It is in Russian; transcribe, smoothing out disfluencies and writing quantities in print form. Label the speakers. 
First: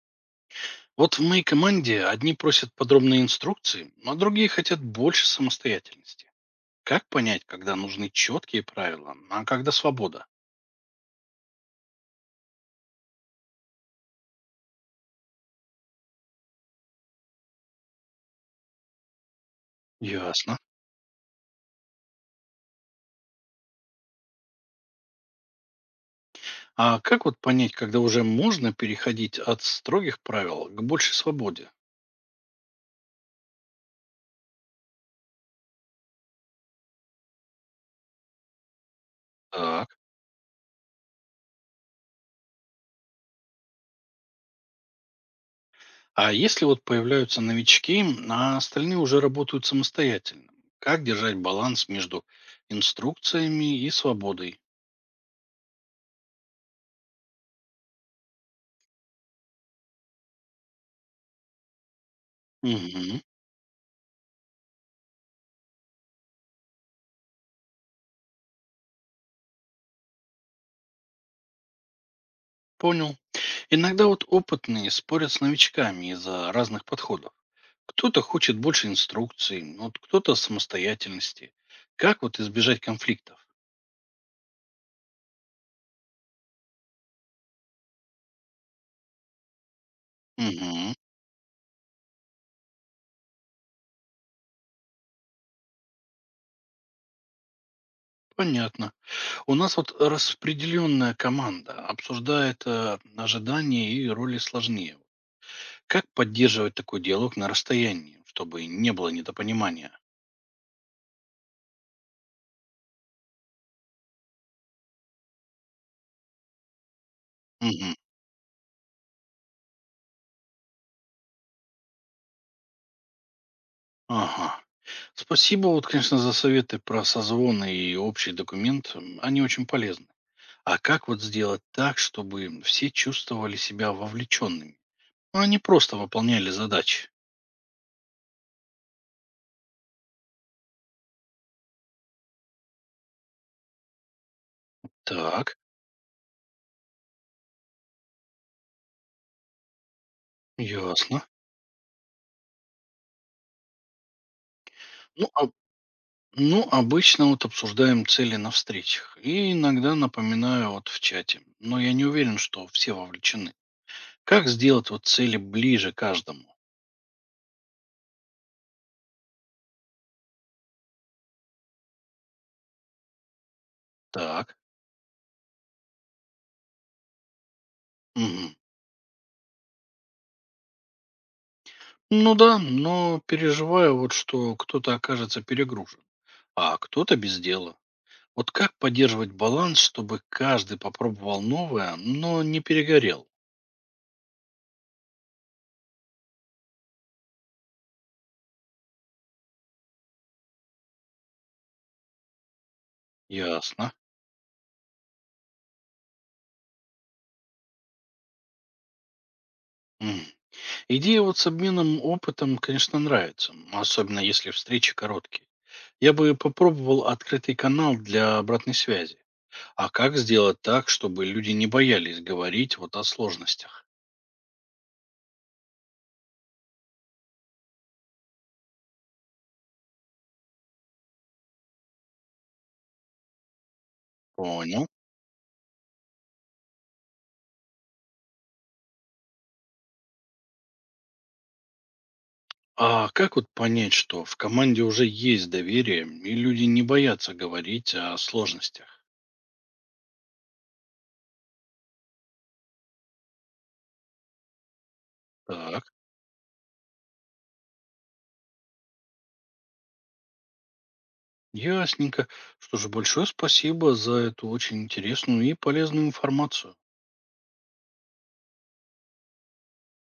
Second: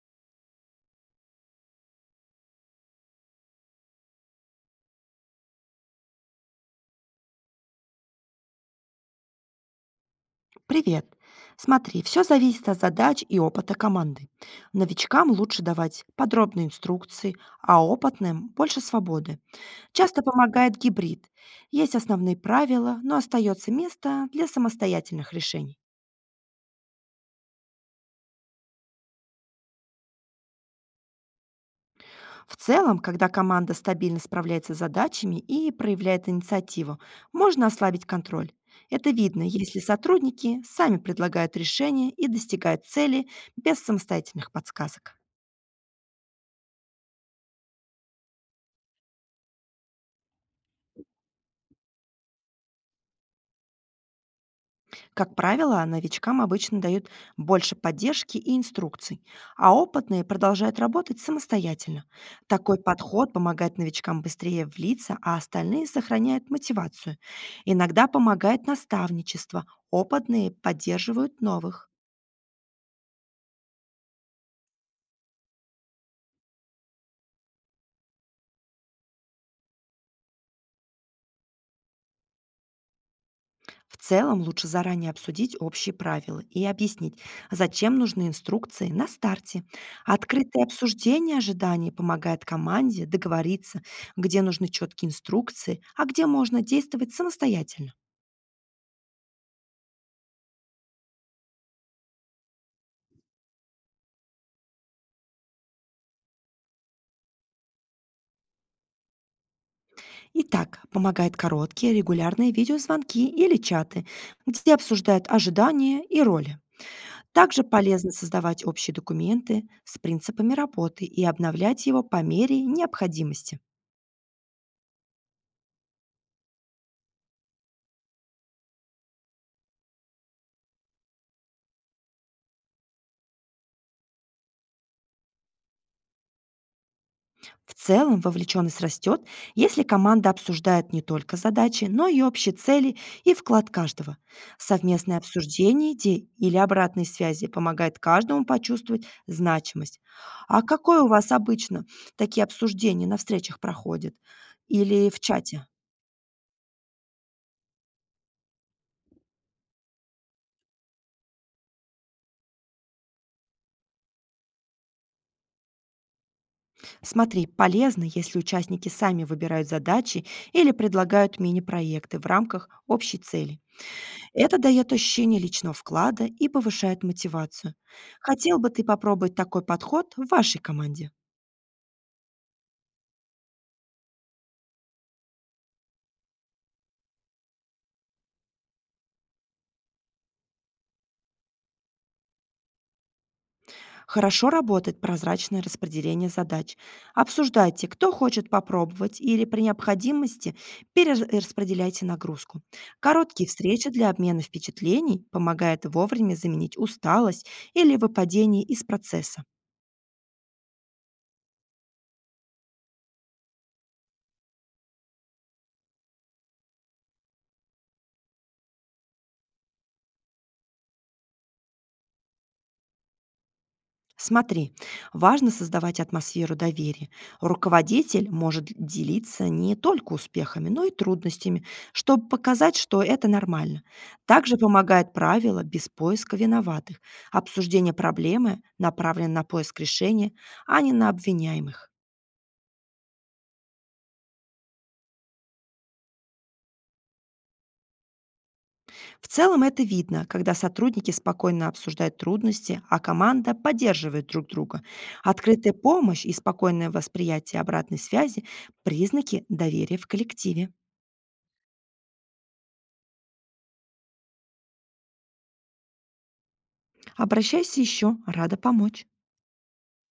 Speaker 1: Вот в моей команде одни просят подробные инструкции, а другие хотят больше самостоятельности. Как понять, когда нужны четкие правила, а когда свобода?
Speaker 2: Привет. Смотри, все зависит от задач и опыта команды. Новичкам лучше давать подробные инструкции, а опытным больше свободы. Часто
Speaker 1: Ясно.
Speaker 2: помогает гибрид. Есть основные правила, но остается место для самостоятельных решений.
Speaker 1: А как вот понять, когда уже можно переходить от строгих правил к большей свободе?
Speaker 2: В целом, когда команда стабильно справляется с задачами и проявляет инициативу, можно ослабить контроль. Это видно, если
Speaker 1: Так.
Speaker 2: сотрудники сами предлагают решения и достигают цели без самостоятельных подсказок.
Speaker 1: А если вот появляются новички, а остальные уже работают самостоятельно, как держать баланс между инструкциями и свободой?
Speaker 2: Как правило, новичкам обычно дают больше поддержки и инструкций, а опытные продолжают работать самостоятельно. Такой
Speaker 1: Угу.
Speaker 2: подход помогает новичкам быстрее влиться, а остальные сохраняют мотивацию. Иногда помогает наставничество, опытные поддерживают новых.
Speaker 1: Понял. Иногда вот опытные спорят с новичками из-за разных подходов. Кто-то хочет больше инструкций, вот кто-то самостоятельности. Как вот избежать конфликтов?
Speaker 2: В целом лучше заранее обсудить общие правила и объяснить, зачем нужны инструкции на старте. Открытое
Speaker 1: Мгм,
Speaker 2: обсуждение ожиданий помогает команде договориться, где нужны четкие инструкции, а где можно действовать самостоятельно.
Speaker 1: понятно. У нас вот распределенная команда обсуждает ожидания и роли сложнее. Как поддерживать такой диалог на расстоянии, чтобы не было недопонимания?
Speaker 2: Итак, помогают короткие регулярные видеозвонки или чаты, где обсуждают ожидания и роли. Также
Speaker 1: Мгм,
Speaker 2: полезно создавать общие документы с принципами работы и обновлять его по мере необходимости.
Speaker 1: ага. Спасибо, вот, конечно, за советы про созвоны и общий документ. Они очень полезны. А как вот сделать так, чтобы все чувствовали себя вовлеченными? Ну, они просто выполняли задачи.
Speaker 2: В целом вовлеченность растет, если команда обсуждает не только задачи, но и общие цели и вклад каждого. Совместное
Speaker 1: Так,
Speaker 2: обсуждение идей или обратной связи помогает каждому почувствовать значимость. А какое у
Speaker 1: ясно.
Speaker 2: вас обычно такие обсуждения на встречах проходят? Или в
Speaker 1: Ну, а,
Speaker 2: чате?
Speaker 1: ну, обычно вот обсуждаем цели на встречах. И иногда напоминаю вот в чате. Но я не уверен, что все вовлечены. Как сделать вот цели ближе каждому?
Speaker 2: Смотри, полезно, если участники сами выбирают задачи или предлагают мини-проекты в рамках общей цели.
Speaker 1: Так.
Speaker 2: Это дает ощущение личного вклада и повышает мотивацию.
Speaker 1: Мгм.
Speaker 2: Хотел бы ты попробовать такой подход в вашей команде?
Speaker 1: Ну да, но переживаю вот, что кто-то окажется перегружен, а кто-то без дела. Вот как поддерживать баланс, чтобы каждый попробовал новое, но не перегорел?
Speaker 2: Хорошо работает прозрачное распределение задач. Обсуждайте, кто хочет попробовать или при необходимости перераспределяйте нагрузку. Короткие встречи
Speaker 1: Ясно.
Speaker 2: для обмена впечатлений помогают вовремя заменить усталость или выпадение из процесса.
Speaker 1: Идея вот с обменом опытом, конечно, нравится, особенно если встречи короткие. Я бы попробовал открытый канал для обратной связи. А как сделать так, чтобы люди не боялись говорить вот о сложностях?
Speaker 2: Смотри, важно создавать атмосферу доверия. Руководитель может делиться не только успехами, но и трудностями, чтобы показать, что это нормально. Также
Speaker 1: Понял.
Speaker 2: помогает правило без поиска виноватых. Обсуждение проблемы направлено на поиск решения, а не на обвиняемых.
Speaker 1: А как вот понять, что в команде уже есть доверие, и люди не боятся говорить о сложностях?
Speaker 2: В целом это видно, когда сотрудники спокойно обсуждают трудности, а команда поддерживает друг друга. Открытая
Speaker 1: Так,
Speaker 2: помощь и спокойное восприятие обратной связи– признаки доверия в коллективе.
Speaker 1: ясненько. Что же, большое спасибо за эту очень интересную и полезную информацию.
Speaker 2: Обращайся еще, рада помочь.